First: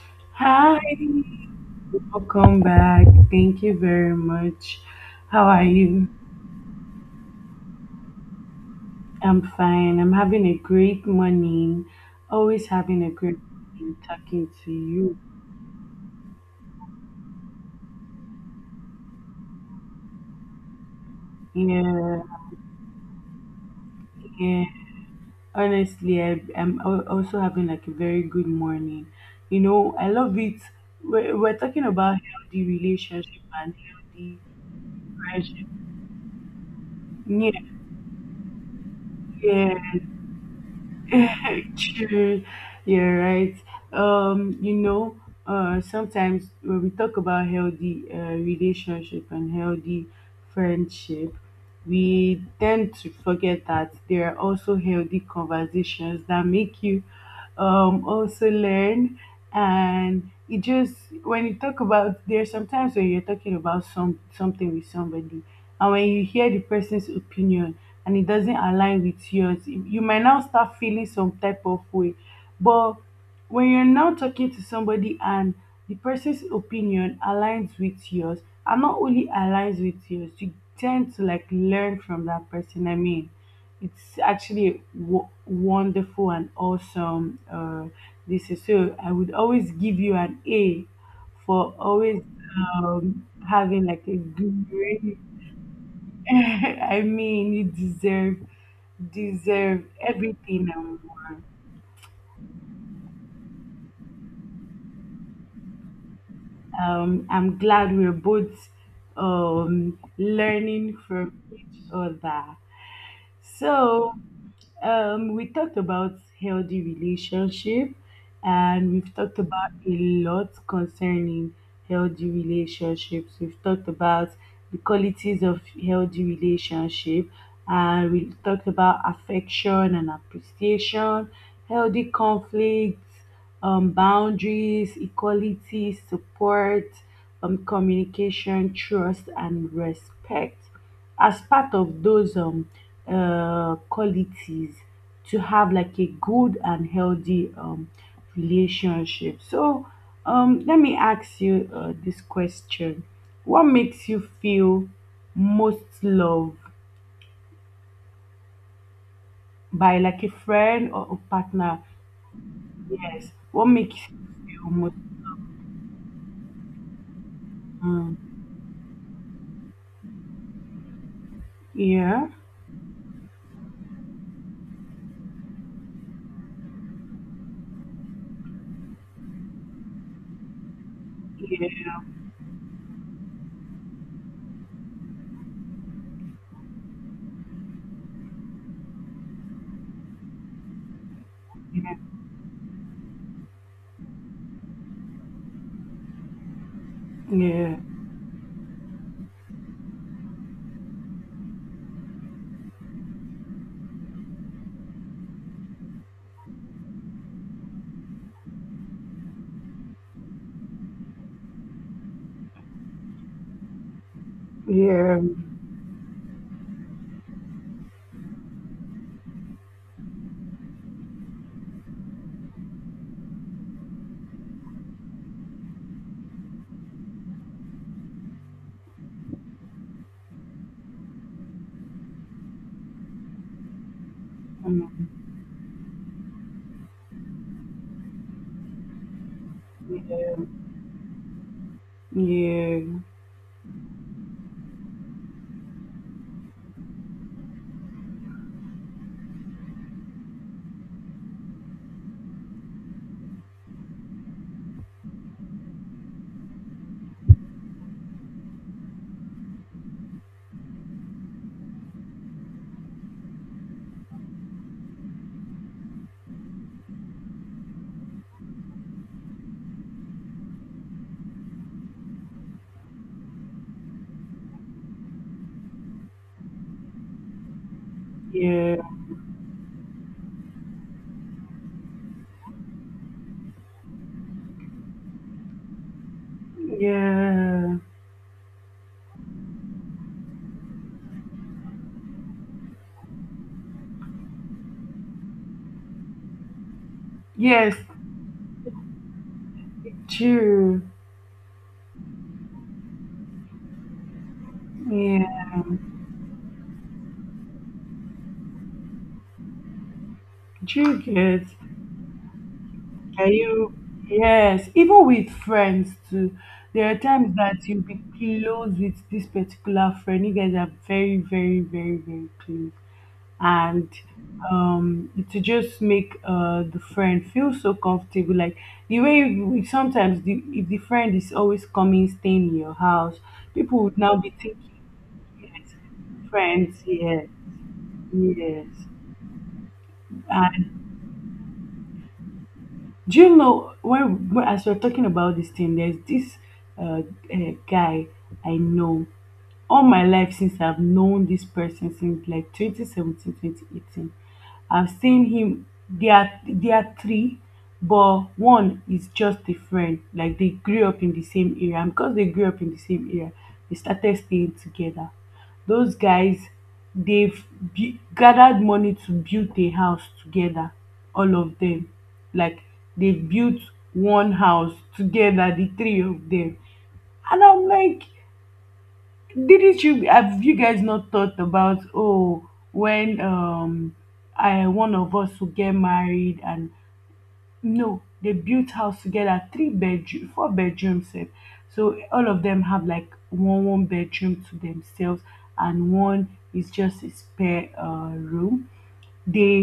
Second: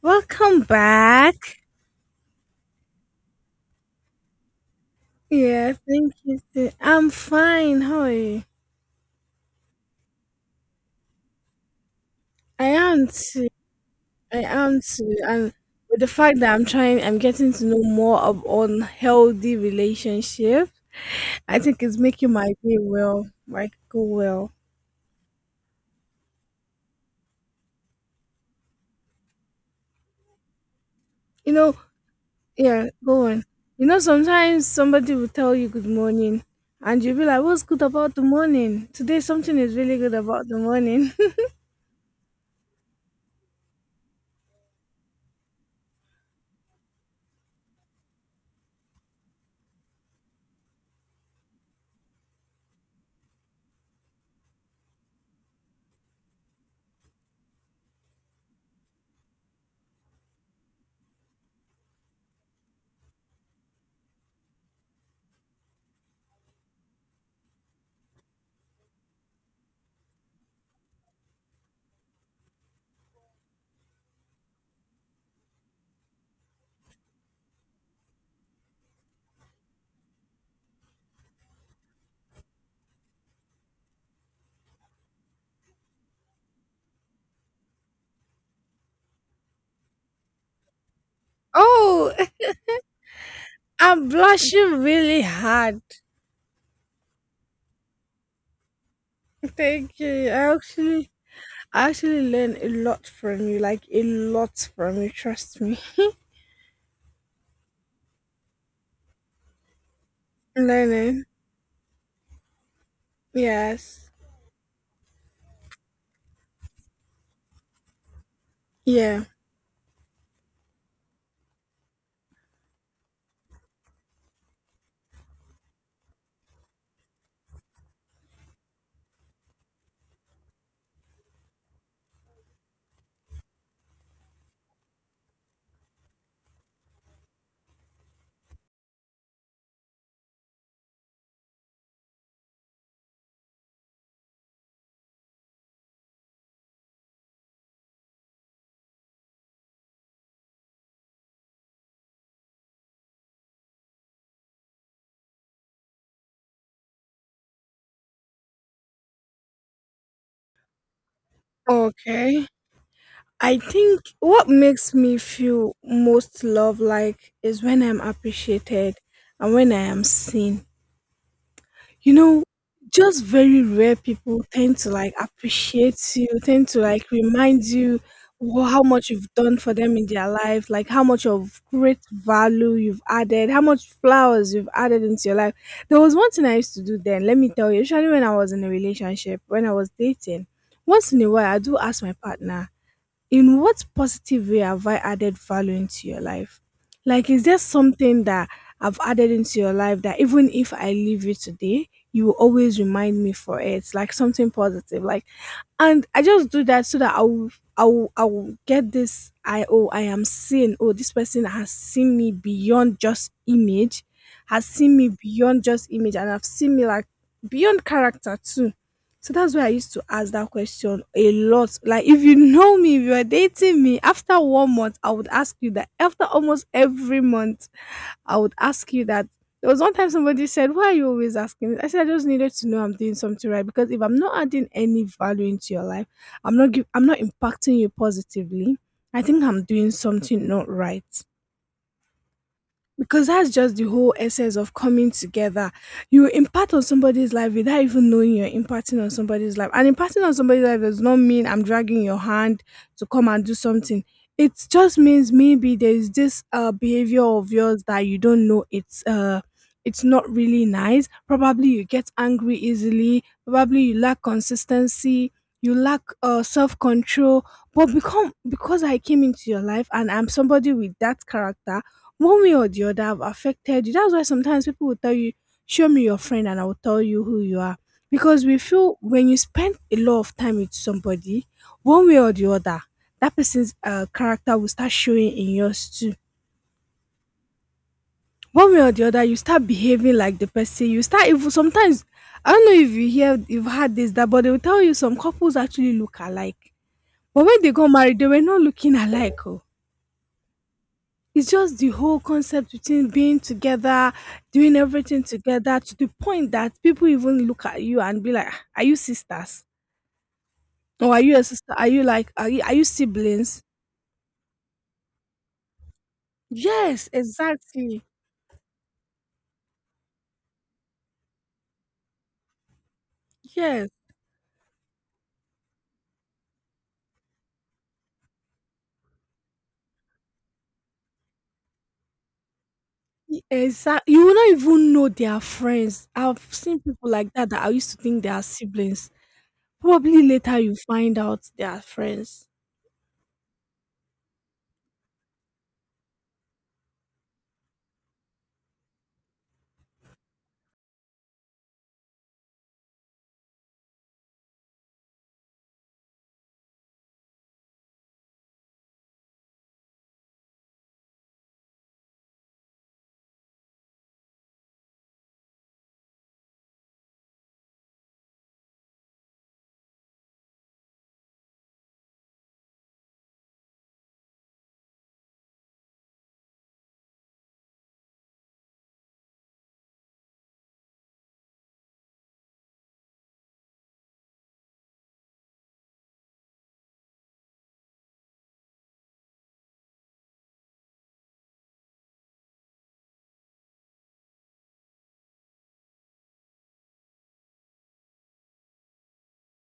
Welcome Hi, back. welcome back. Thank you very much. How are Yeah, you? thank you. Too. I'm fine. How are you? I'm fine. I'm having a great morning. Always I having am a great too. morning I talking to am too. you. And with the fact that I'm getting to know more of on healthy relationship. I think it's Yeah, making my day well, like go well. yeah. Honestly, I'm also having like a very good morning. You know, I love it. We're, You we're know, talking about healthy yeah, go relationship on. and You know, healthy sometimes somebody will tell friendship. you good morning, and you'll be like, Yeah, "What's good about the morning? Today, something yeah. is really good about the morning." True, you're right. Um, you know, Sometimes when we talk about healthy relationship and healthy friendship, we tend to forget that there are also healthy conversations that make you also learn. And it just when you talk about there's sometimes when you're talking about something with somebody, and when you hear the person's opinion and it doesn't align with yours, you might now start feeling some type of way. But when you're now talking to somebody and the person's opinion aligns with yours, and not only aligns with yours, you tend to like learn from that person. I mean it's actually wonderful and awesome. This is so I would always give you an A for always Oh, having like I'm a good blushing really hard. I mean, you deserve Thank you. Everything and more. I actually learn a lot from you, like a lot from you, trust me. I'm glad we're both learning Learning. from each other. Yes. So, we talked about healthy relationship, and we've Yeah. talked about a lot concerning healthy relationships. We've talked about the qualities of healthy relationship, and we talked about affection and appreciation, healthy conflicts, boundaries, equality, support, communication, trust, and respect as part of those qualities to have like a good and healthy relationship. So let me ask you this question. What makes you feel most loved by like a friend or a partner? Okay. Yes. I What makes think you what feel makes most me feel most love like is when I'm mm, appreciated and when I am seen. You yeah. know, just very rare people tend to like appreciate you, tend to like remind you how much you've done for them in their life, like how much of great Yeah, value you've added, how much flowers you've added into your life. There was one thing I used to do then, let me tell you, especially when I was in a relationship, when I was dating. Once in a while, I do yeah, ask my partner, in what positive way have I added value into your life? Like, is there yeah, something that I've added into your life that even if I leave you today, you will always remind me for it? Like something positive. Like, and I just do that so that I will get this. I oh, I am seen. Oh, this person has seen me beyond just image, has seen me yeah, beyond just image, and have seen me like beyond character too. So that's why I used to ask that question a lot. Like, if you know me, if you are dating me, after one month, I would ask you that. After almost every month, I would ask you that. There was one time somebody said, "Why are you always asking? This?" I said, I just needed to know I'm doing something right because if I'm not adding any mm, value into your life, I'm not impacting you positively. I think I'm doing yeah, something not right. yeah, Because that's just the whole essence of coming together. You impart on somebody's life without even knowing you're imparting on somebody's life. And imparting on somebody's life does not mean I'm dragging your hand to come and do something. It just means maybe there's this behavior of yours that you don't know it's not really nice. Probably you get angry easily. Probably you lack consistency. You lack self control but become because I came into your life and I'm somebody with that character, one way or the other, I've affected you. That's why sometimes people will tell you, "Show me your friend, and I will tell you who you are." Because we yeah. feel when you spend a lot of time with somebody, one way or the other, that person's character will start showing in yours too. Yeah. One way or the other, you start behaving like the person. You start even sometimes. I don't know if you hear you've had this that, but they will tell you some couples actually look alike. But when they Yes, got married, they were not looking alike. Oh. chill. It's just the whole concept between being together, doing everything Yeah, together to the point that people even look at you and be like, "Ah, are you sisters? chill Or are you a get. sister? Are you like, are you Can siblings?" you? Yes, even with friends too. There are Yes, times that you'll be exactly. close with this particular friend. You guys are very, very, very, very close, and Yes. To just make the friend feel so comfortable. Like the way we sometimes the if the friend is always coming staying in your house, people would Exactly. now You be will not thinking, even know they are yes, friends. I've seen friends, people yes, like that that I used to think they are yes. siblings. Probably later you find out they are friends. Do you know when as we're talking about this thing, there's this uh, guy I know all my life since I've known this person since like 2017, 2018. I've seen him. They are three, but one is just a friend. Like they grew up in the same area. And because they grew up in the same area, they started staying together. Those guys, they've gathered money to build a house together. All of them, like they built one house together, the three of them. And I'm like, didn't you have you guys not thought about oh when I one of us will get married and no they built house together three bedroom four bedrooms sef. So all of them have like one bedroom to themselves and one is just a spare room dey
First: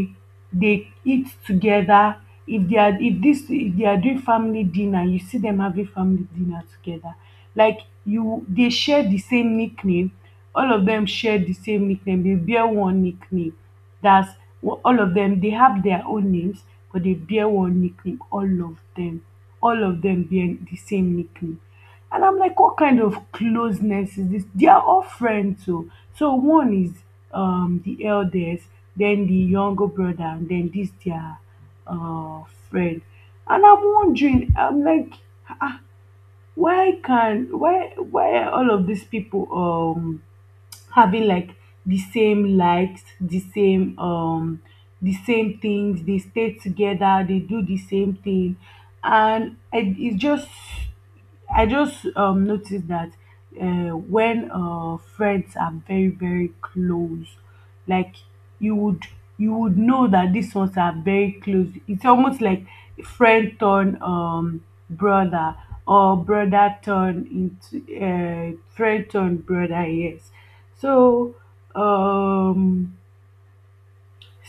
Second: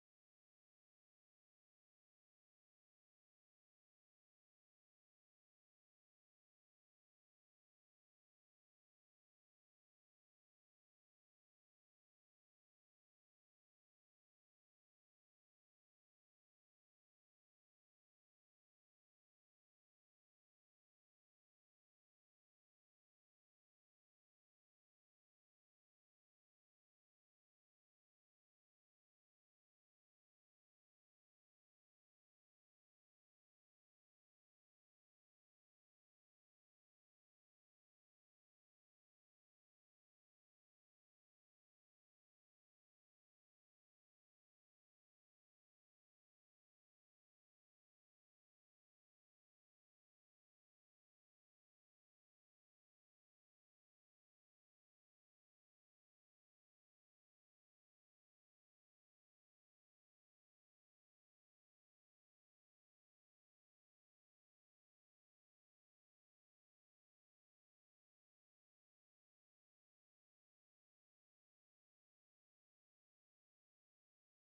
dey eat together if they are if this if they are doing family dinner you see them having family dinner together like you they share the same nickname. All of them share the same nickname. They bear one nickname. That's all of them they have their own names but they bear one nickname all of them. All of them bear the same nickname. And I'm like, what kind of closeness is this? They are all friends, so so one is the eldest, then the younger brother, and then this their uh friend. And I'm wondering, I'm like, why can why are all of these people having like the same likes, the same things, they stay together, they do the same thing. And I, it's just I just noticed that when friends are very very close, like you would you would know that these ones are very close. It's almost like friend turn brother or brother turn into friend turn brother. Yes, so, um,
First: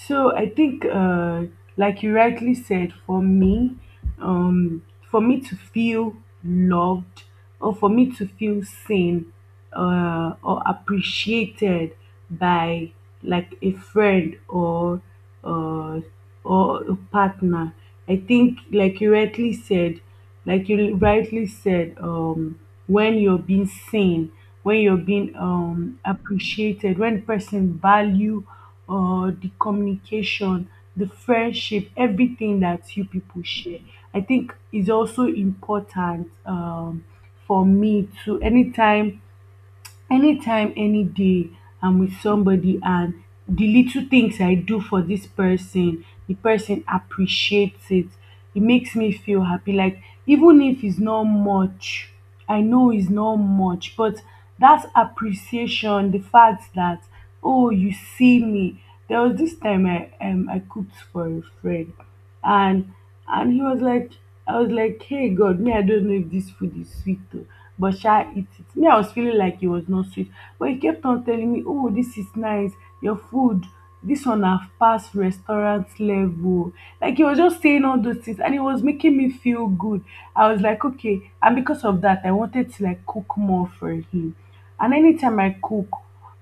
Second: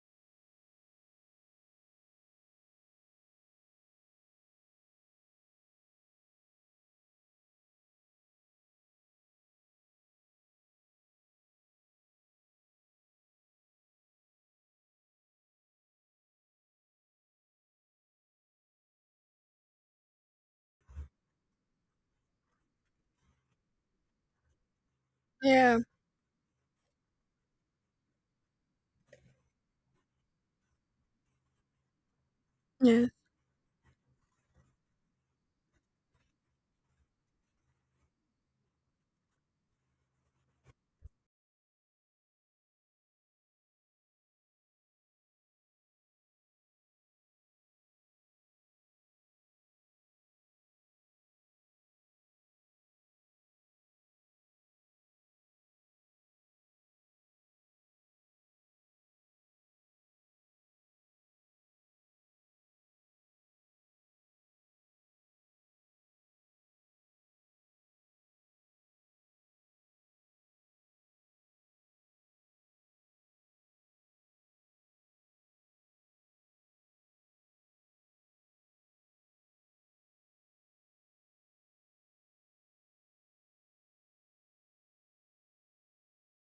so I think, like you rightly said, um, for me to feel loved or for me to feel seen or appreciated by like a friend uh, or a partner, I think, like you rightly said, when you're being seen, when you're being Yeah. Appreciated, when person value the communication, the friendship, everything that you Yeah. people share, I think is also important for me to anytime anytime any day I'm with somebody and the little things I do for this person the person appreciates it. It makes me feel happy. Like even if it's not much, I know it's not much, but that appreciation, the fact that oh you see me. There was this time I I cooked for a friend and he was like I was like, hey God, me I don't know if this food is sweet though. But shall eat it. Me I was feeling like it was not sweet. But he kept on telling me, oh, this is nice, your food, this one have passed restaurant level. Like he was just saying all those things and it was making me feel good. I was like, okay, and because of that I wanted to like cook more for him. And anytime I cook,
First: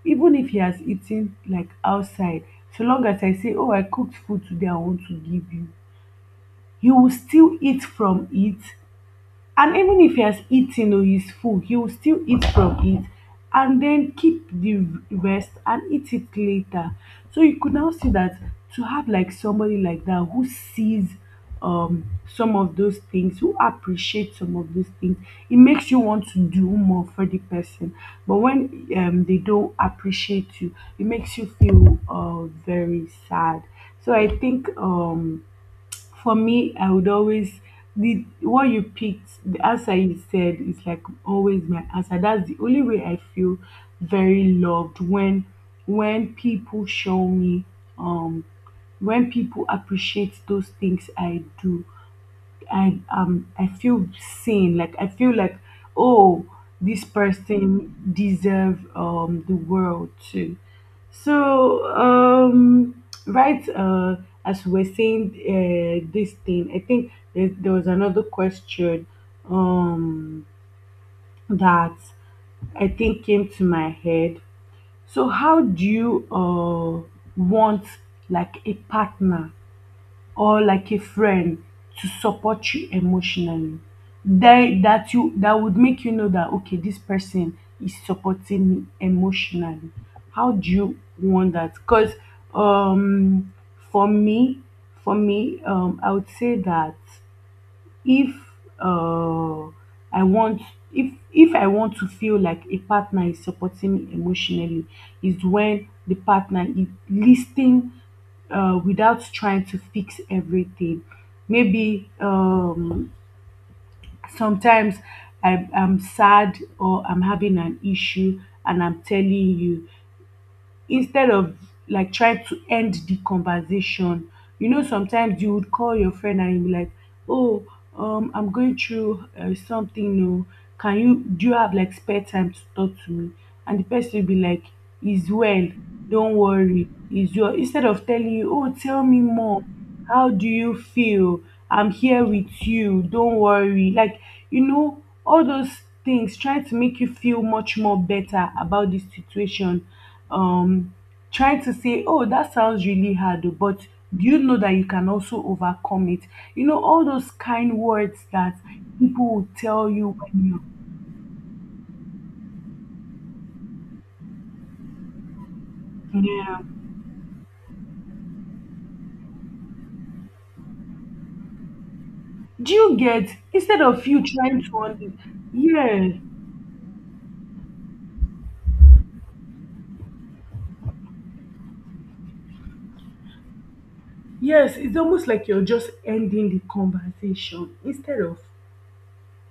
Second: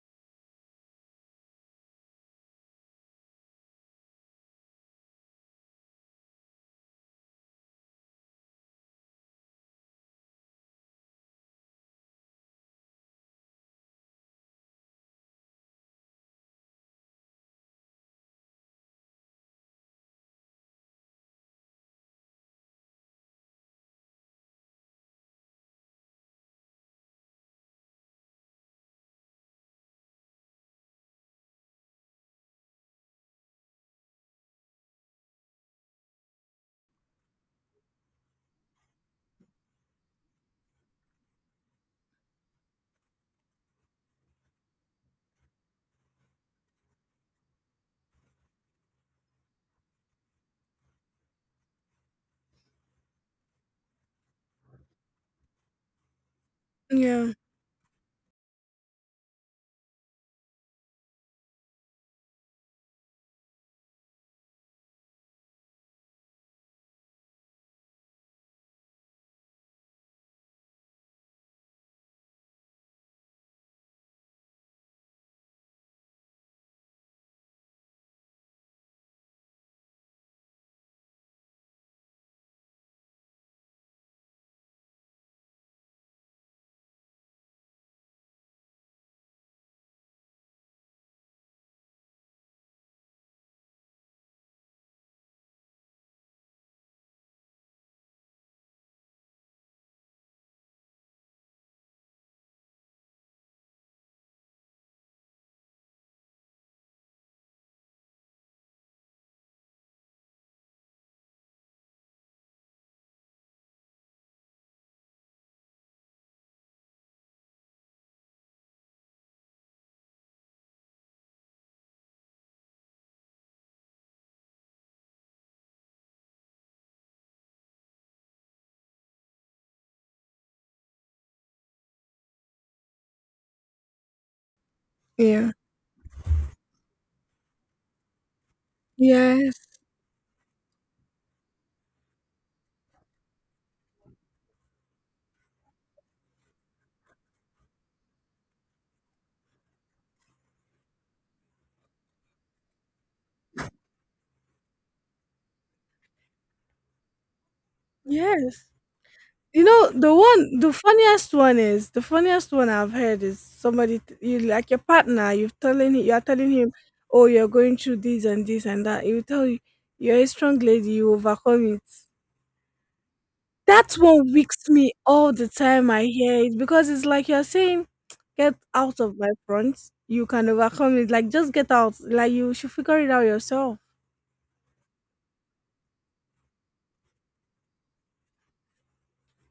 even if he has eaten like outside, so long as I say oh I cooked food today I want to give you, you will still eat from it. And even if he has eaten or he's full he will still eat from it and then keep the rest and eat it later. So you could now see that to have like somebody like that who sees um some of those things, who appreciates some of those things, it makes you want to do more for the person. But when they don't appreciate you it makes you feel very sad. So I think for me, I would always the what you picked, the answer you said is like always my answer. That's the only way I feel very loved when people show me um when people appreciate those things I do. I feel seen. Like I feel like, oh, this Yeah. person deserve the world too. So right as we were saying this thing, I think there was another question um that I think came to my head. So how do you want like a partner or like a friend to support you emotionally that that you that would make you know that okay this person is supporting me emotionally. How do you want that? Because um for me, I would say that if uh I want if I want to feel like a partner is supporting me emotionally is when the partner is listening without trying to fix everything. Maybe sometimes I'm sad or I'm having an issue and I'm telling you instead of like trying to end the conversation. You know, sometimes you would call your friend and you'll be like, "Oh, I'm going through something. No, can you do you have like spare time to talk to me?" And the person will be like, "Is Yeah. well. Don't worry. Is well." Instead of telling you, "Oh, tell me Yes. more. How do you feel? I'm here with you. Don't worry." Like you know, all those things trying to make you feel much more better about the situation, um trying to say, oh, that sounds really hard, oh, but do you know that you can also overcome it? You know, all those kind words that Yes. people will You tell know, you when you the funniest one is the funniest one I've heard is somebody you like your partner. You are telling yeah. him, oh, you're going through this and this and that. He will tell you, you're a strong lady. You overcome it. Do you get instead That of you one trying wakes to me all the understand? time. I Yeah, hear it because it's like you're saying, get out of my front. You can overcome it. Like just get out. Like you should figure it out yourself. yes, it's almost like you're just ending the conversation instead of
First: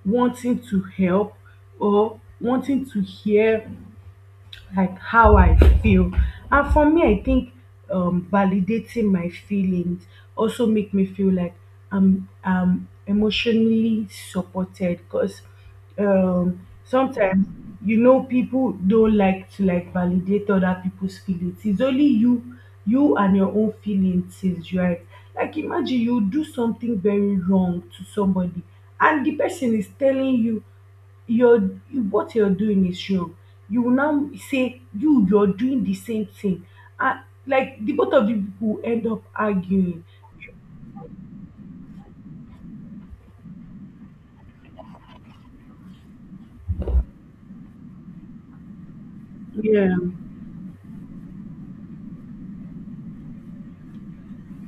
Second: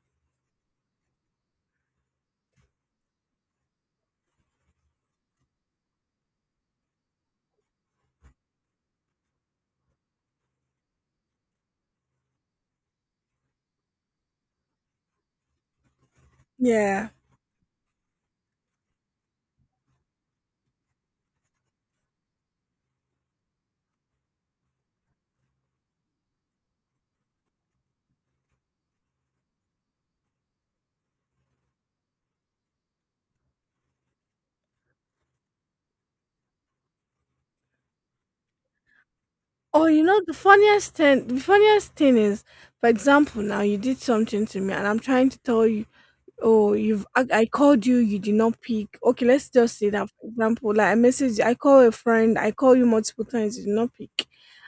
wanting to help or wanting to hear like how I feel. And for me, I think validating my feelings also make me feel like I'm emotionally supported. Because Yeah. sometimes you know people don't like to like validate other people's feelings. It's only you, you and your own feelings is right. Like imagine you do something very wrong to somebody, and the person is telling you you're what you're doing is wrong. You will now say you're doing the same thing. And like the both of you people end up Oh, arguing. you know the funniest thing is, for example, now you did something to me and I'm trying to tell you, oh, you've I called you, you did not pick. Okay, let's just say Yeah. that for example, like I call a friend, I call you multiple times, you did not pick.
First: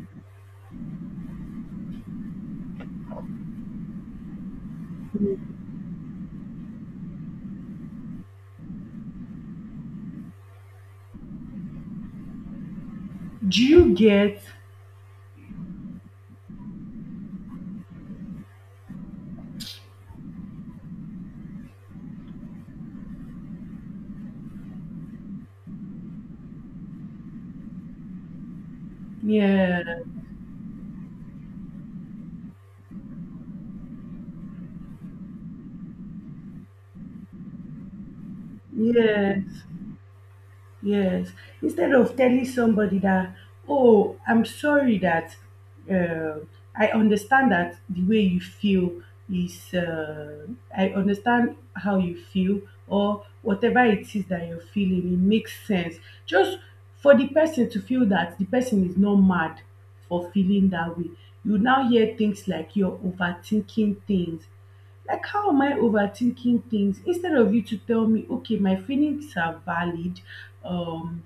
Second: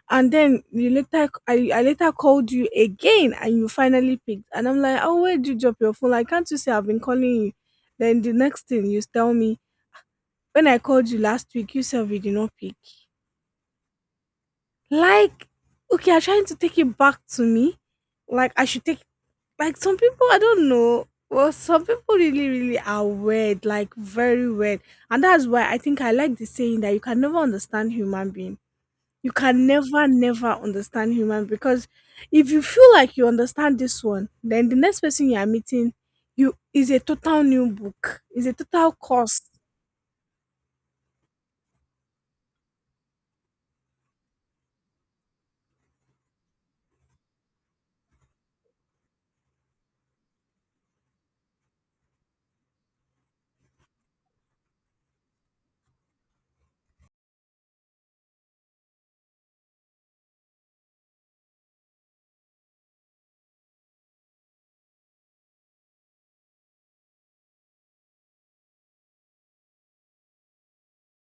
And then you later I later called you again and you finally picked. And I'm like, oh, where did you drop your phone? Like, can't you say I've been calling you? Then the next thing you tell me, when I called you last week, you said you did not pick. Do you get? Like, okay, you're trying to take it back to me. Like, I should take, like, some people, I don't know. Well, some people really, really are weird, like, very weird. And that's why I think I like the saying that you can never understand human being. You can Yeah. never, never understand human because if you feel like you understand this one, then the next person you are meeting, you is a total new book, is a total course. Yes. Yes. Instead of telling somebody that, oh, I'm sorry that uh, I understand that the way you feel is, uh, I understand how you feel or whatever it is that you're feeling, it makes sense. Just for the person to feel that the person is not mad for feeling that way. You now hear things like, "You're overthinking things." Like, how am I overthinking things? Instead of you to tell me, okay, my feelings are valid. um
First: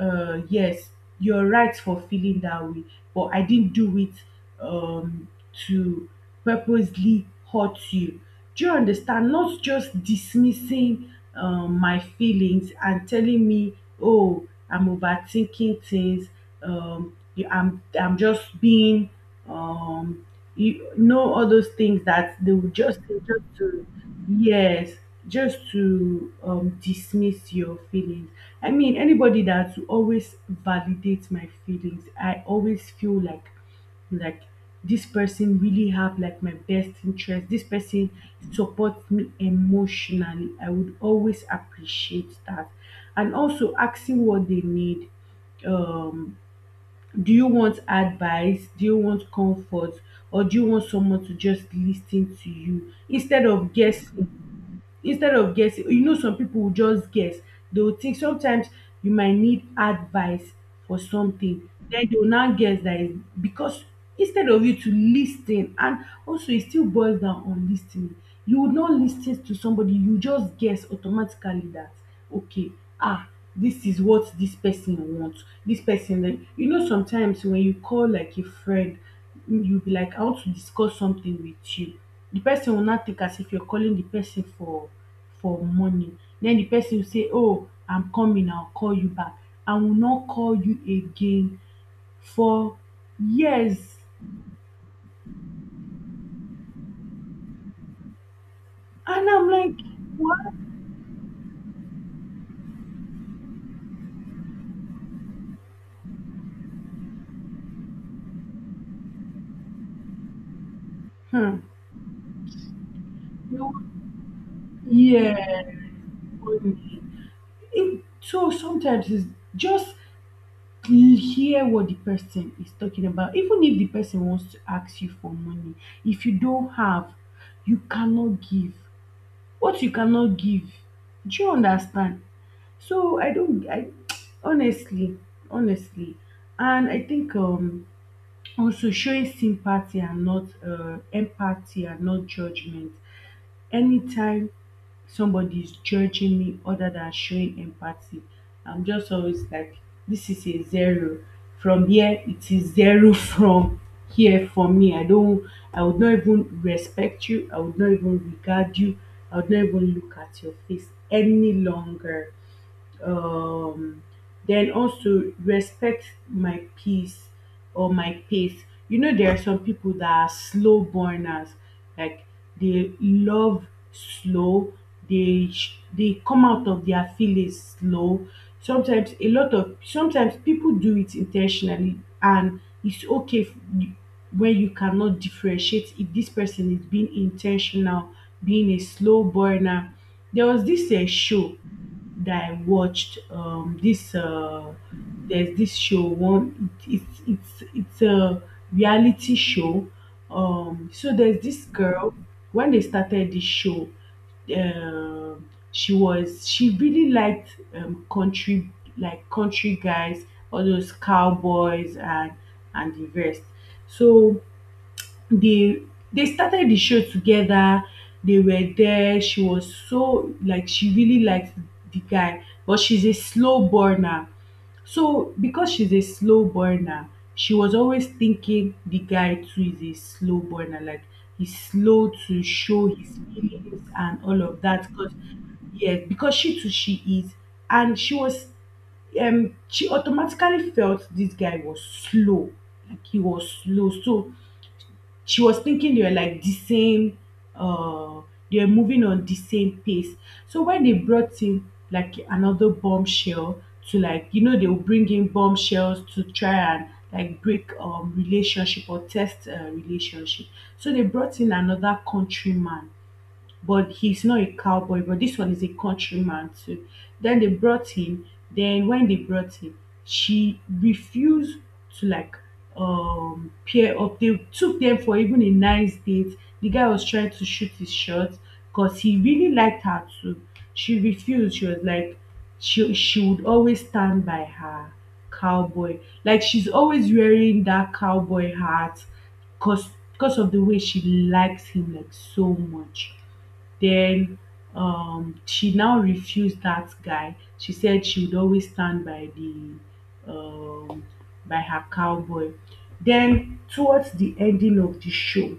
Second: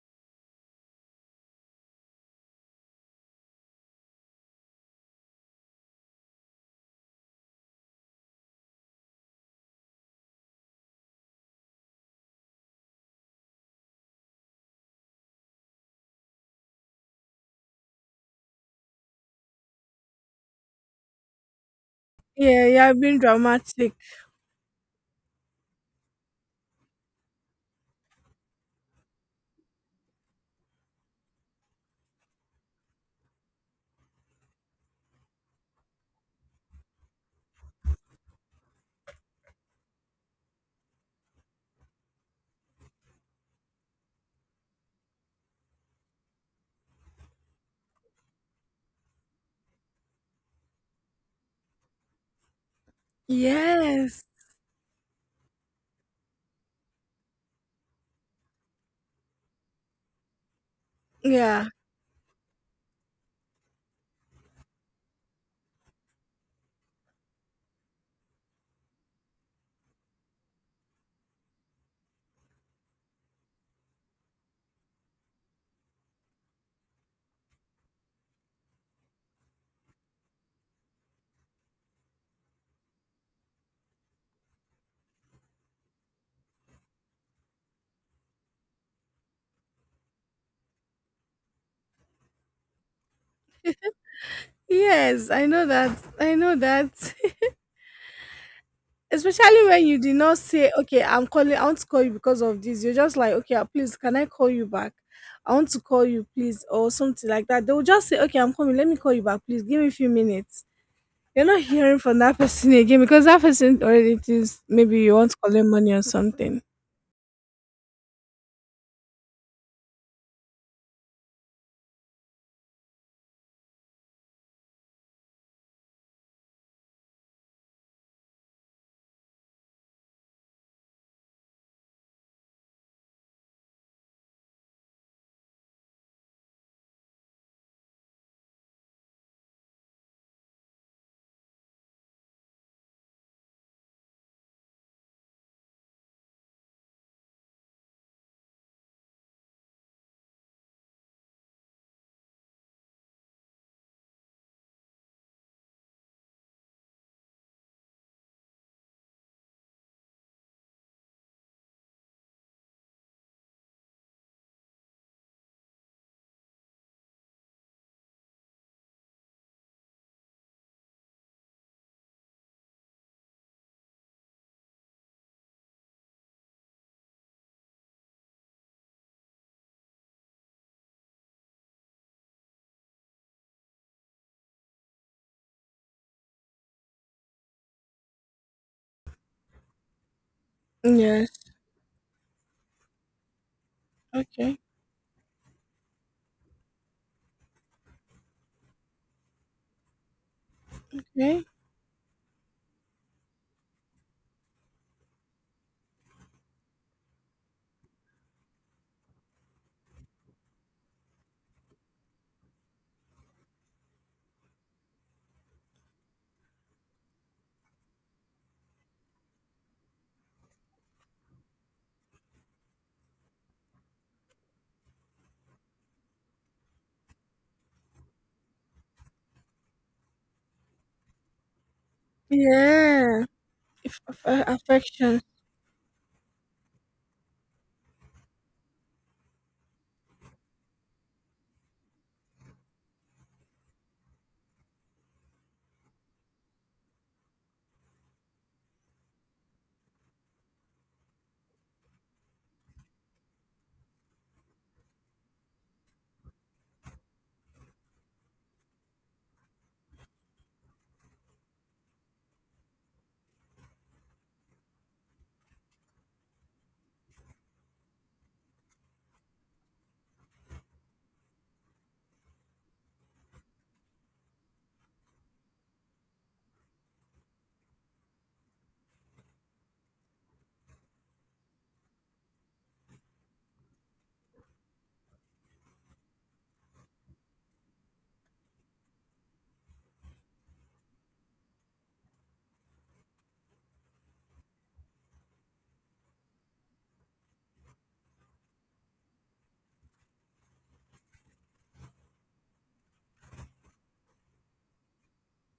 uh yes, you're right for feeling that way, but I didn't do it um to purposely hurt you. Do you understand? Not just dismissing my feelings and telling me, oh, I'm overthinking things, I'm just being, um you know, all those things that they Yeah, would you are just say being just to, dramatic. yes, just to, dismiss your feelings. I mean, anybody that will always validates my feelings, I always feel like, this person really have like my best interest. This person supports me emotionally. I would always appreciate that, and also asking what they need. Um, do you want advice? Do you want comfort? Or do you want someone to just listen to you instead of Yes. guessing? Instead of guessing, you know, some people will just guess. They will think sometimes you might need advice for something, Yeah. then they will now guess that is because, instead of you to listen. And also it still boils down on listening. You would not listen to somebody, you just guess automatically that, okay, ah, this is what this person wants, this person like. You know, sometimes when you call like a friend, you be like, I want to discuss something with you. The person will now take as if you're calling the person for money. Then the person will say, oh, I'm coming, I'll call you back. I will not call you again for years. Yes, I know that. I know that. And I'm Especially like, when you did not what? say, okay, I'm calling, I want to call you because of this. You're just like, okay, please, can I call you back? I want to call you, please, or something like that. They'll just say, okay, I'm coming. Let me call you back, please. Give me a few minutes. You're Hmm. not hearing from that person again because that person already thinks maybe you want to collect Yeah. money or something. It, so sometimes it's just hear what the person is talking about. Even if the person wants to ask you for money, if you don't have, you cannot give what you cannot give. Do you understand? So i don't i Honestly, honestly, and I think, also showing sympathy and not, empathy and not judgment. Anytime somebody is judging me other than showing empathy, I'm just always like, this is a zero. From here, it is zero from here for me. I don't, I would not even respect you. I would not even regard you. I would not even look at your face any longer. um then also respect my peace, or my pace. You know, there are some people that are slow burners, like, they love slow, they come out of their feelings slow. Sometimes a lot of sometimes people do it intentionally and it's okay when you cannot differentiate if this person is being intentional, being a slow burner. There was this Yes. show that I watched. This Okay. There's this show one. It's a reality show. So there's Okay. this girl. When they started this show, uh, she really liked, country, like, country guys, all those cowboys and the rest. So they they started the show together. They were there, she was so like, she really liked the guy, but she's a slow burner. So because she's a slow burner, she was always thinking the guy too is a slow burner, like, he's slow to show his Yeah. feelings and all of that because, Affection. yes, because she too she is. And she was, she automatically felt this guy was slow, like, he was slow. So she was thinking they were like the same, uh they were moving on the same pace. So when they brought in like another bombshell to, like, you know, they will bring in bombshells to try and like break relationship or test, relationship. So they brought in another countryman, but he's not a cowboy, but this one is a countryman too. Then they brought him. Then when they brought him, she refused to like, pair up. They took them for even a nice date. The guy was trying to shoot his shot because he really liked her too. She refused. She was like, she would always stand by her cowboy. Like, she's always wearing that cowboy hat because of the way she likes him like so much. Then, she now refused that guy. She said she would always stand by the, by her cowboy. Then towards the ending of the show,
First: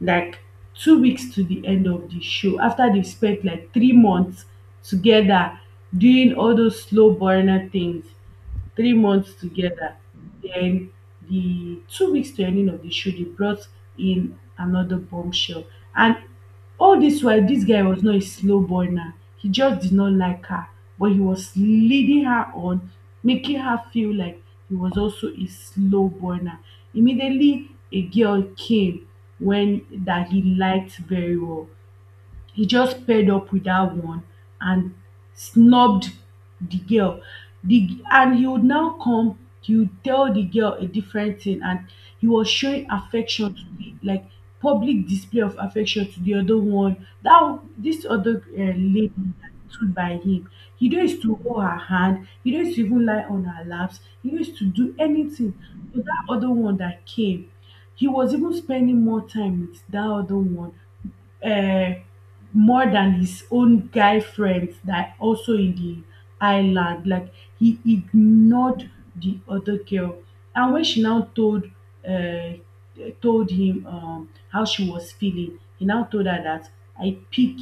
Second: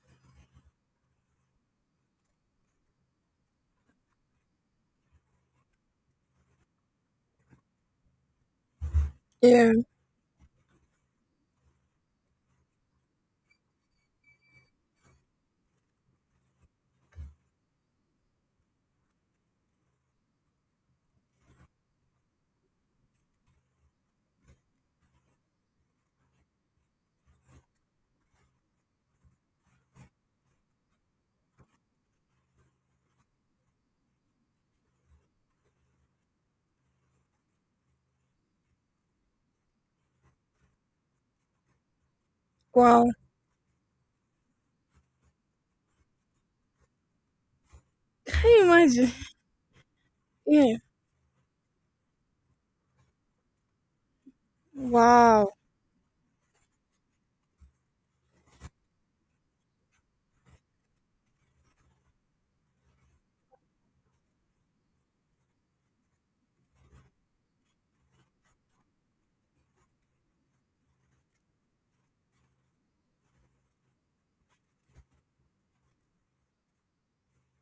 like, 2 weeks to the end of the show, after they've spent like 3 months together doing all those slow burner things, 3 months Yeah. together. Then the 2 weeks to ending of the show, they brought in another bombshell. And all this while this guy was not a slow boy now, he just did not like her, but he was leading her on, making her feel like he was also a slow boy. Now immediately a girl came, when, that he liked very well, he just paired up with that one and snubbed the girl. The, and he would now come, he would tell the girl a different thing, and he was showing Wow. affection to the, like, public display of affection to the other one. That, this other Can you imagine? lady that stood by him, Yeah. he don't used to hold her hand, he don't used to even lie on her laps, he don't used to do anything. Wow. But that other one that came, he was even spending more time with that other one, uh, more than his own guy friends that also in the island. Like, he ignored the other girl, and when she now told, uh, told him, how she was feeling, he now told her that, I pick,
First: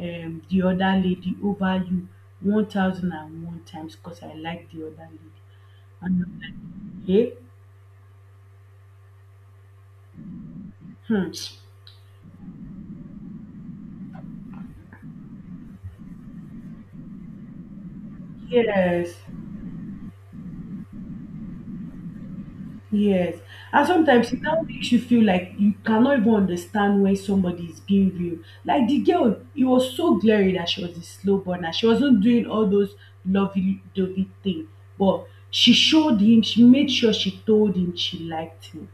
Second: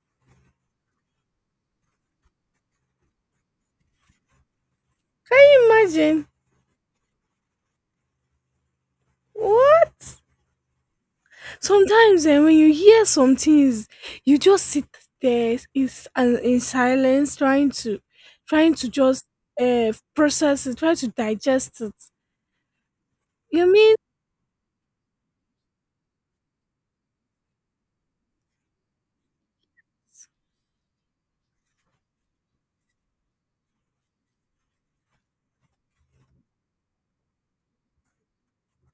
the other lady over you 1,001 times because I like the other lady. Can you And imagine? I'm like, yeah, What? hmm, Sometimes eh, when you hear some things, you just sit there in, s- and in silence, trying to, trying to yes. just process it, try to digest it. Yes. You And mean? sometimes it now makes you feel like you cannot even understand when somebody is being real. Like the girl, it was so glaring that she was a slow burner. She wasn't doing all those lovey dovey thing. But she showed him, she made sure she told him she liked him.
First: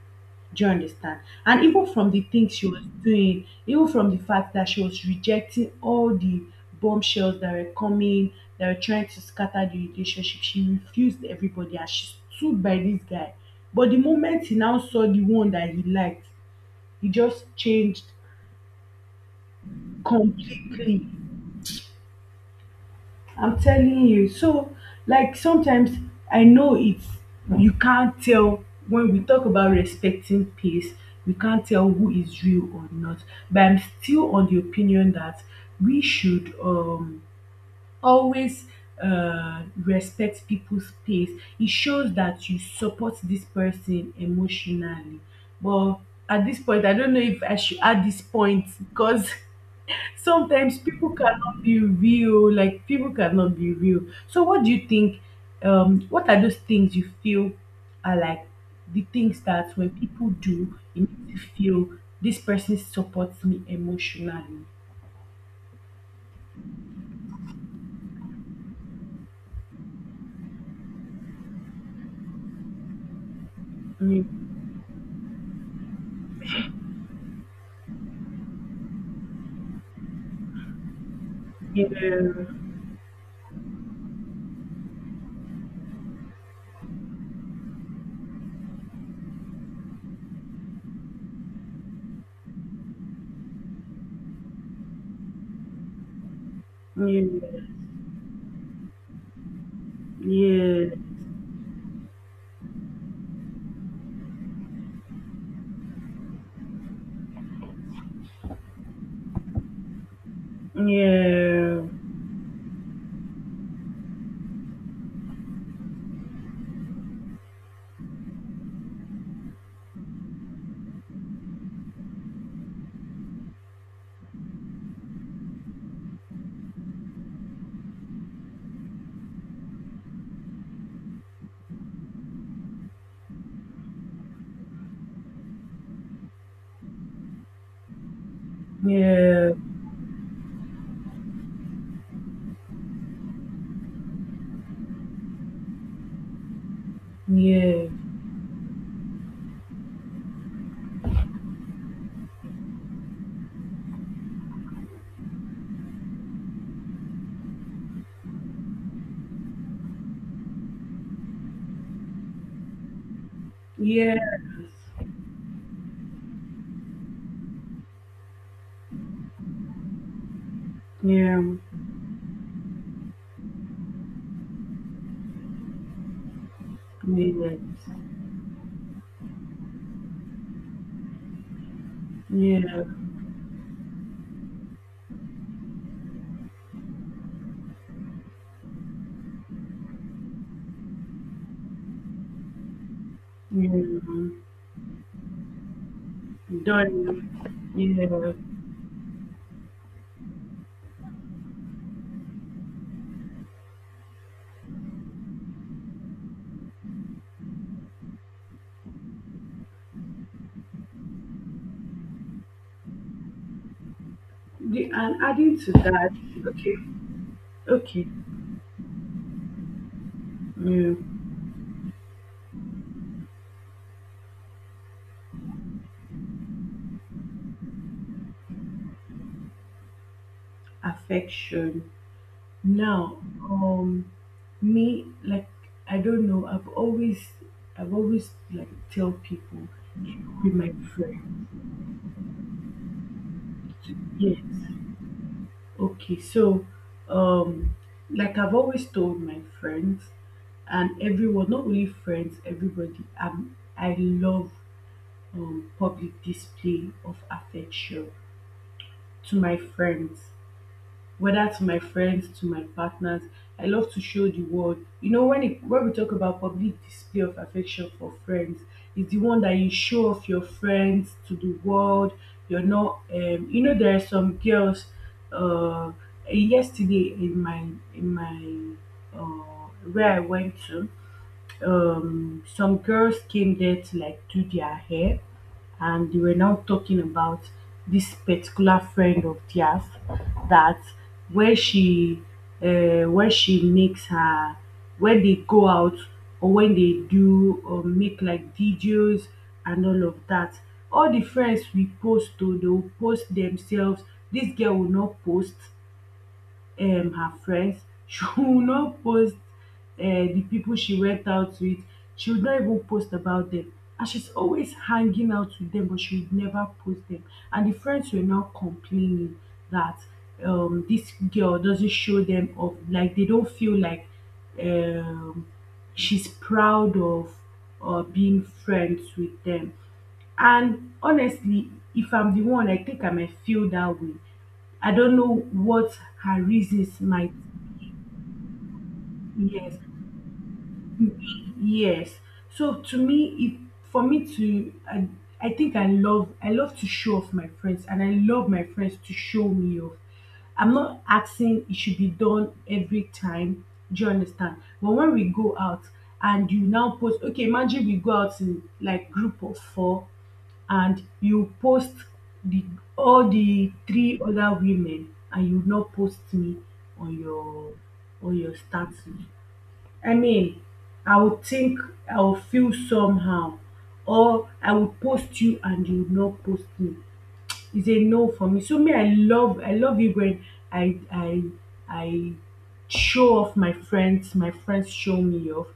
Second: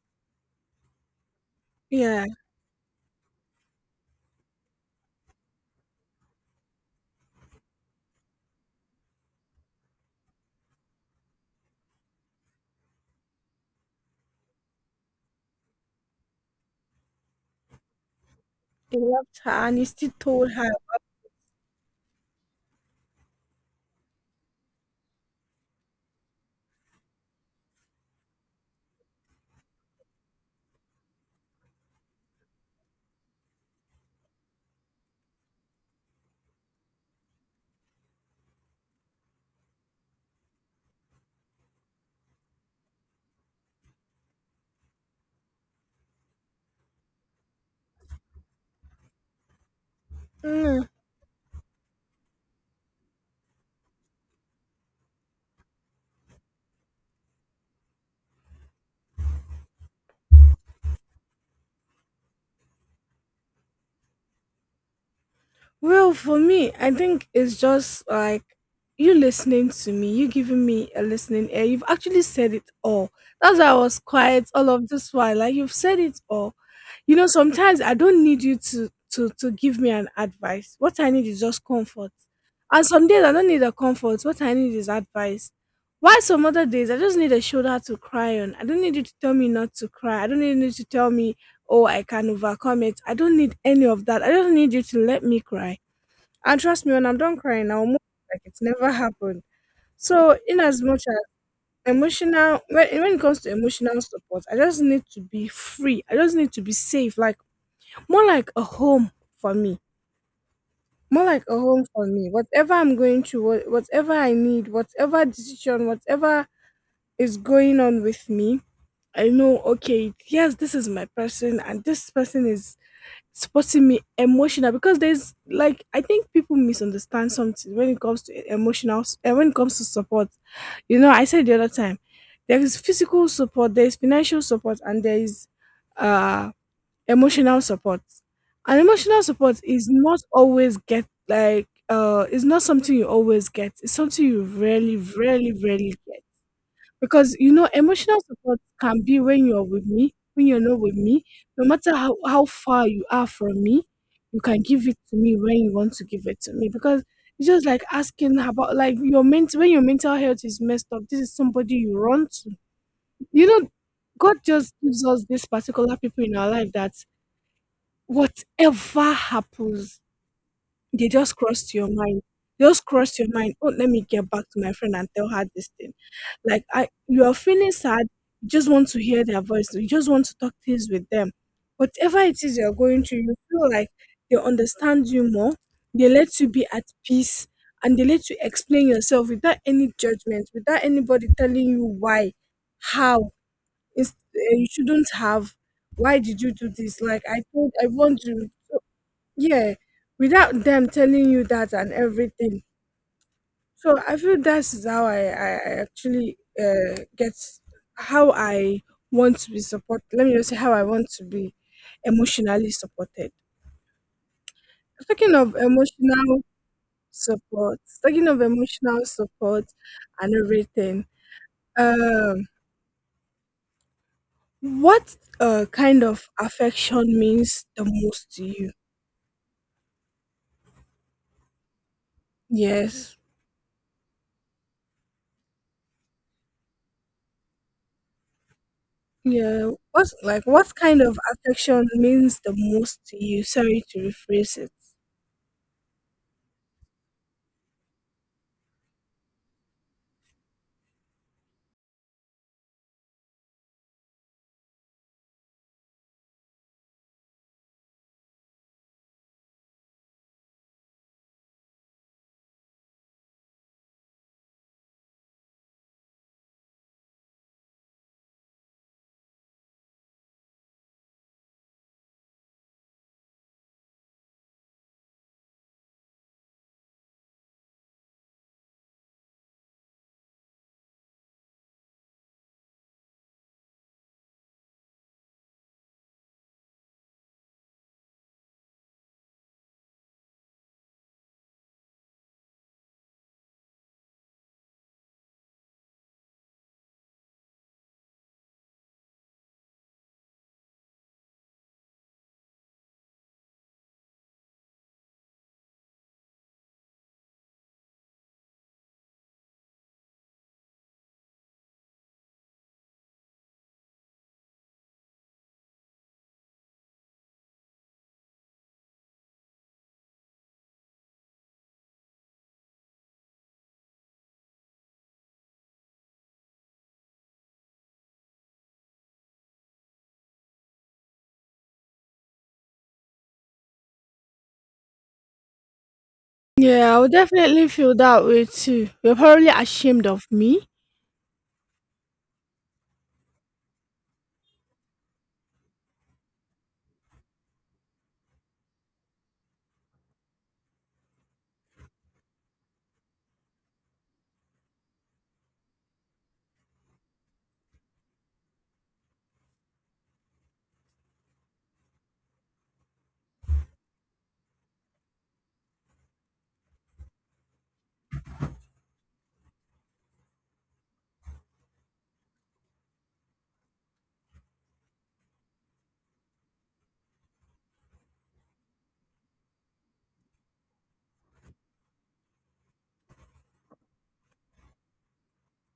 Do you understand? And even from the Yeah. things she was doing, even from the fact that she was rejecting all the bombshells that were coming, that were trying to scatter the relationship, she refused everybody and she stood by this guy. But the moment he now saw the one that he liked, he just changed He loved her and he still told her. completely. I'm telling you. So, like sometimes, I know it's, you can't tell. When we talk about respecting peace, we can't tell who is real or not. But I'm still on the opinion that we should, always, respect people's space. It shows that you support this person emotionally. But at this point, I don't know if I should add this point because sometimes Mm. people cannot be real, like, people cannot be real. So what do you think? What are those things you feel are like the things that when people do it makes you feel this person supports me emotionally? Well, for me, I think it's just like you listening to me, you giving me a listening ear. You've actually said it all. That's why I was quiet all of this while. Like you've said it all. You know, sometimes I don't need you to give me an advice. What I need is just Yeah, comfort. And some days I don't need a comfort. What I need is advice. Why some other days I just need a shoulder to cry on. I don't need you to tell me not to cry. I don't need you to tell me oh, I can overcome it. I don't need any of that. I don't need you to let me cry. And trust me, yeah, when I'm done yeah, crying, I'll move like it's never happened. So, in as yeah, much as emotional, when it comes to emotional support, I just need to be free. I just need to be safe, like more like a home for me. More like a yeah, home for me. Whatever I'm going through, whatever I need, whatever decision, whatever is going on with me, I know, okay, yes, this is my person, and this person is supporting me emotional because there's like I think people misunderstand something when it comes to emotional and when it comes to support. You know, I said the other time there is physical support, there is financial support, and there is uh emotional support. And emotional yeah, support is not always get like it's not something you always get. It's something you rarely, rarely, rarely get. Because, you know, yeah, emotional support can be when you're with me, when you're not with me, no matter how far you are from me, you can give it to me when you want to give it to me. Because it's just like asking about like your mental when your mental health is messed up, this is somebody you run to. You know, yeah, God just gives us these particular people in our life that whatever happens, they just yeah, crossed your mind, just crossed your mind. Oh, let me get back to my friend and tell her this thing. Like, I you are feeling sad, you just want to hear their voice, you just want to talk things with them. Whatever it is you're yeah, going through, you feel like they understand you more, they let you be at peace, and they let you explain yourself without any judgment, without anybody telling you why, how, yeah, you shouldn't have, why did you do this, like I done, told, I want yeah. you, yeah, without them telling you that and everything. So I feel that's how I actually get how I want to be supported, let me just say how I want to be emotionally supported. The, and Talking of adding to that, emotional okay, support, okay, talking of emotional support and mm, everything. um what kind of affection means the most to you? affection. Yes. Now, me like, I don't know. I've always like tell people, Yeah. What's you like be my what kind of friend. affection means the most to you? Sorry to Yes. rephrase it. Okay. So, um, like I've always told my friends and everyone, not only friends, everybody. I love, public display of affection to my friends, whether to my friends, to my partners. I love to show the world. You know, when it, when we talk about public display of affection for friends, it's the one that you show off your friends to the world. You're not, you know, there are some girls. Uh, Yesterday in my, in my where I went to, some girls came there to like do their hair, and they were now talking about this particular friend of theirs, that, where she, where she makes her, when they go out or when they do or make like videos and all of that, all the friends we post to, they will post themselves. This girl will not post her friends she would not post the people she went out with, she would not even post about them. And she's always hanging out with them, but she would never post them. And the friends were now complaining that, this girl doesn't show them up, like, they don't feel like um she's proud of, being friends with them. And honestly, if I'm the one, I think I might feel that way. I don't know what her Yeah, I reasons would might. definitely feel that way too. You're probably Yes, ashamed of me. yes. So, to me, if for me to, I think I love, I love to show off my friends, and I love my friends to show me off. I'm not asking it should be done every time. Do you understand? But when we go out and you now post, okay, imagine we go out in like group of four, and you post the all the three other women and you not post me on your, on your status. I mean, I would think, I will feel somehow. Or I will post you and you would not post me, is a no for me. So me, I love, I love it when I I I show off my friends, my friends show me off.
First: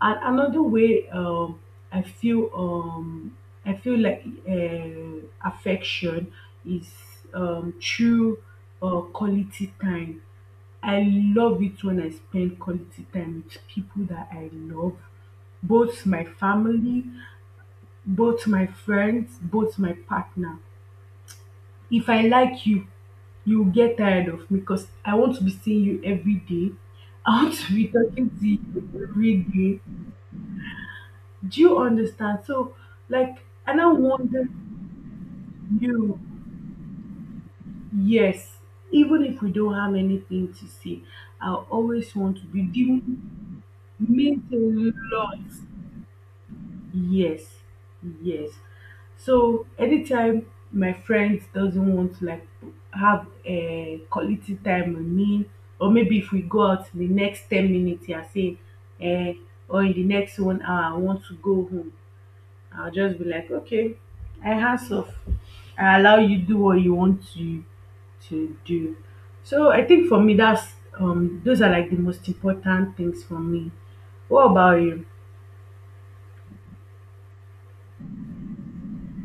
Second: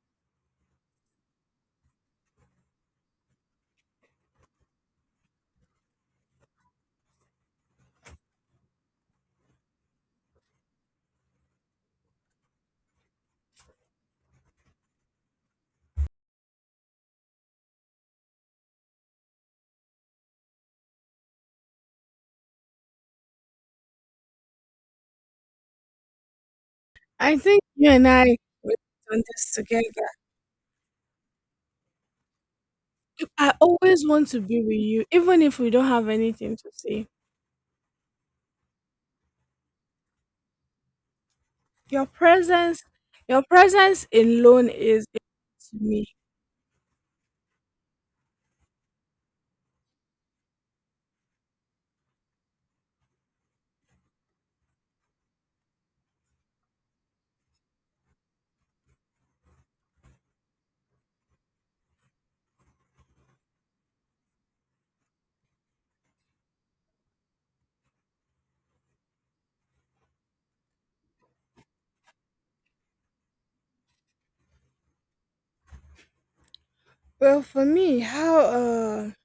And another way, I feel, I feel like, affection is, through, quality time. I love it when I spend quality time with people that I love, both my family, both my friends, both my partner. If I like you will get tired of me because I want to be seeing you every day. I I want think to be you and I, talking to we've you done every this day. together. Do you understand? So, like, I and I always want to wonder be with you, even if we don't have you, anything to say. yes, even if we don't have anything to say, I Your always want to be presence, your doing, presence means a alone is lot. enough to me. Yes, yes. So anytime my friend doesn't want to like have a quality time with me, or maybe if we go out in the next 10 minutes, you are saying, eh, or in the next 1 hour, I want to go home. I'll just be like, okay, I hands off. I allow you do what you want to do. So I think for me, that's, those are like the most important things for me. What about you? Well, for me, how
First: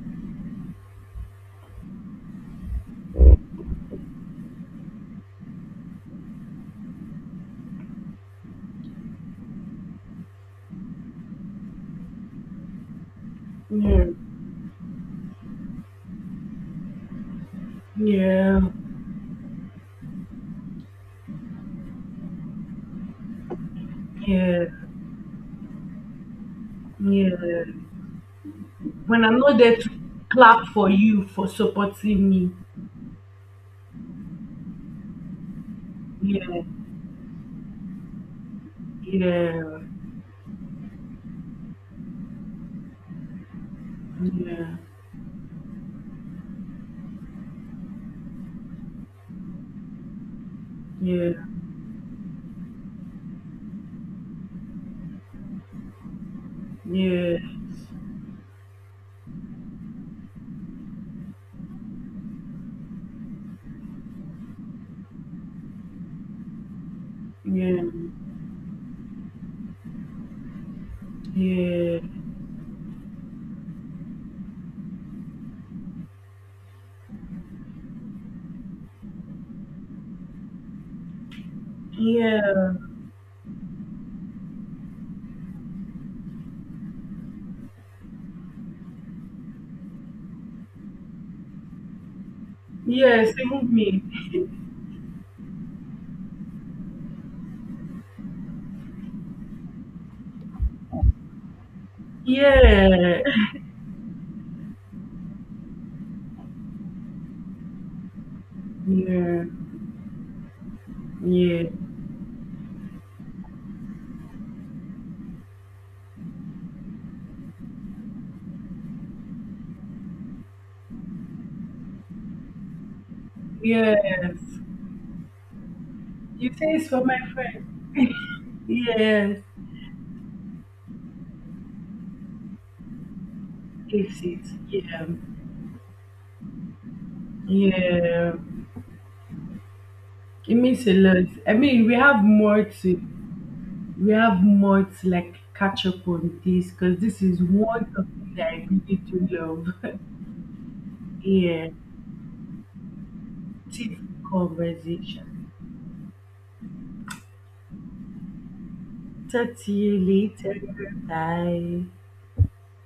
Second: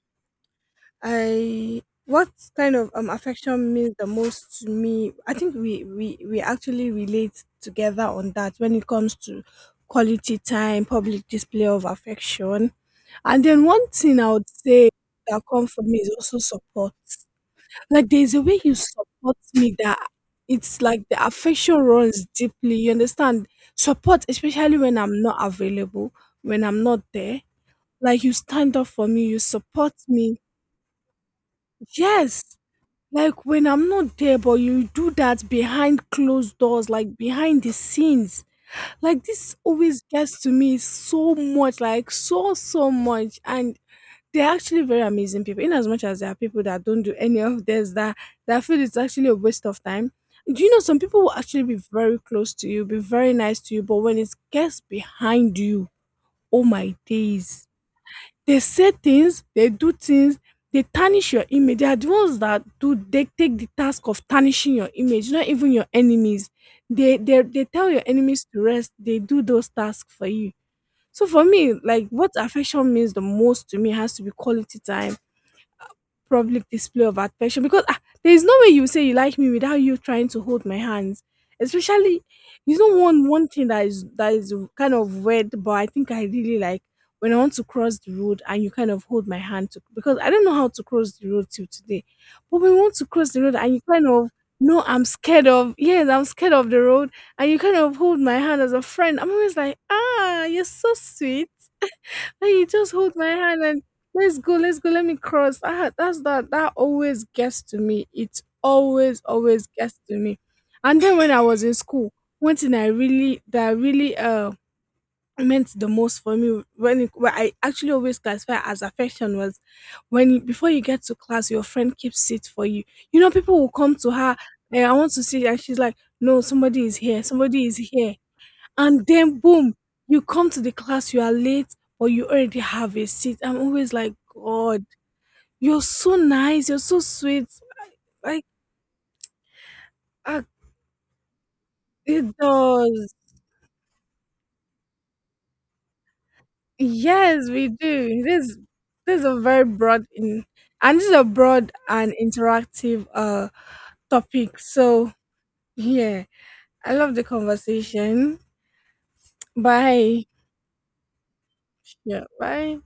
I what kind of affection means the most to me? I think we actually relate together on that when it comes to quality time, public display of affection. And then one Yeah. thing I would say that come for me is also support. Like there's a way Yeah. you support me that it's like the affection runs deeply. You understand? Support, Yeah, especially when I'm not available, when I'm not there. yeah. Like you stand up for When me, I'm you not there to support me. clap for you for supporting Yes. me. Like when I'm not there, but you do that behind closed Yeah, doors, like behind the scenes. Like this yeah, always gets to me so much, like so, so much. And they're yeah, actually very amazing people. In as much as there are people that don't do any of this, that that feel it's actually a waste of time. Do you know some people yeah, will actually be very close to you, be very nice to you, but when it gets behind you, oh my yeah, days. They say things, they do things, they tarnish your image. They are the ones that do, they take the task of tarnishing your image, not even your enemies. They yeah, tell your enemies to rest, they do those tasks for you. So for me, yeah, like what affection means the most to me has to be quality time, public display of affection, because ah, there is no way you say you like me without you trying to hold my hands. Especially, yeah. you know, one thing that is, that is kind of weird, but I think I really like when I want to cross the road and you kind of hold my hand to, because I don't know how to cross the road till today. But when we want to cross Yes, the road even and you me. kind of, no, I'm scared of, yes, I'm scared of the road, and you kind of hold my hand as a friend. I'm always like, ah, you're so sweet, then he just hold Yeah, my hand and let's go, let me cross. Ah, that's that. That always gets to me. It always, yeah, always gets to me. And then when I was yeah, in school, one thing I really that really meant the most for me when it, what I actually always classify as affection was when you, before you get to class, your friend keeps seat for you. You know, people will come to her, yes. eh, I want to see, and she's like, "No, You say somebody it's is for my here. Somebody is friend. here." And Yeah, then boom, you come to the class, you are late, or you already have a seat. I'm always like, it's it. god, Yeah, you're so nice, you're so sweet, yeah. like, ah, It means a lot. I mean, we have it more to, does. we have more to like catch up on this because this is Yes, we one do topic that this. I really This is do a very love. broad in, and this is a Yeah, broad and interactive deep topic. So conversation. yeah, I love the conversation. Talk to you Bye. later. Bye. Yeah, bye.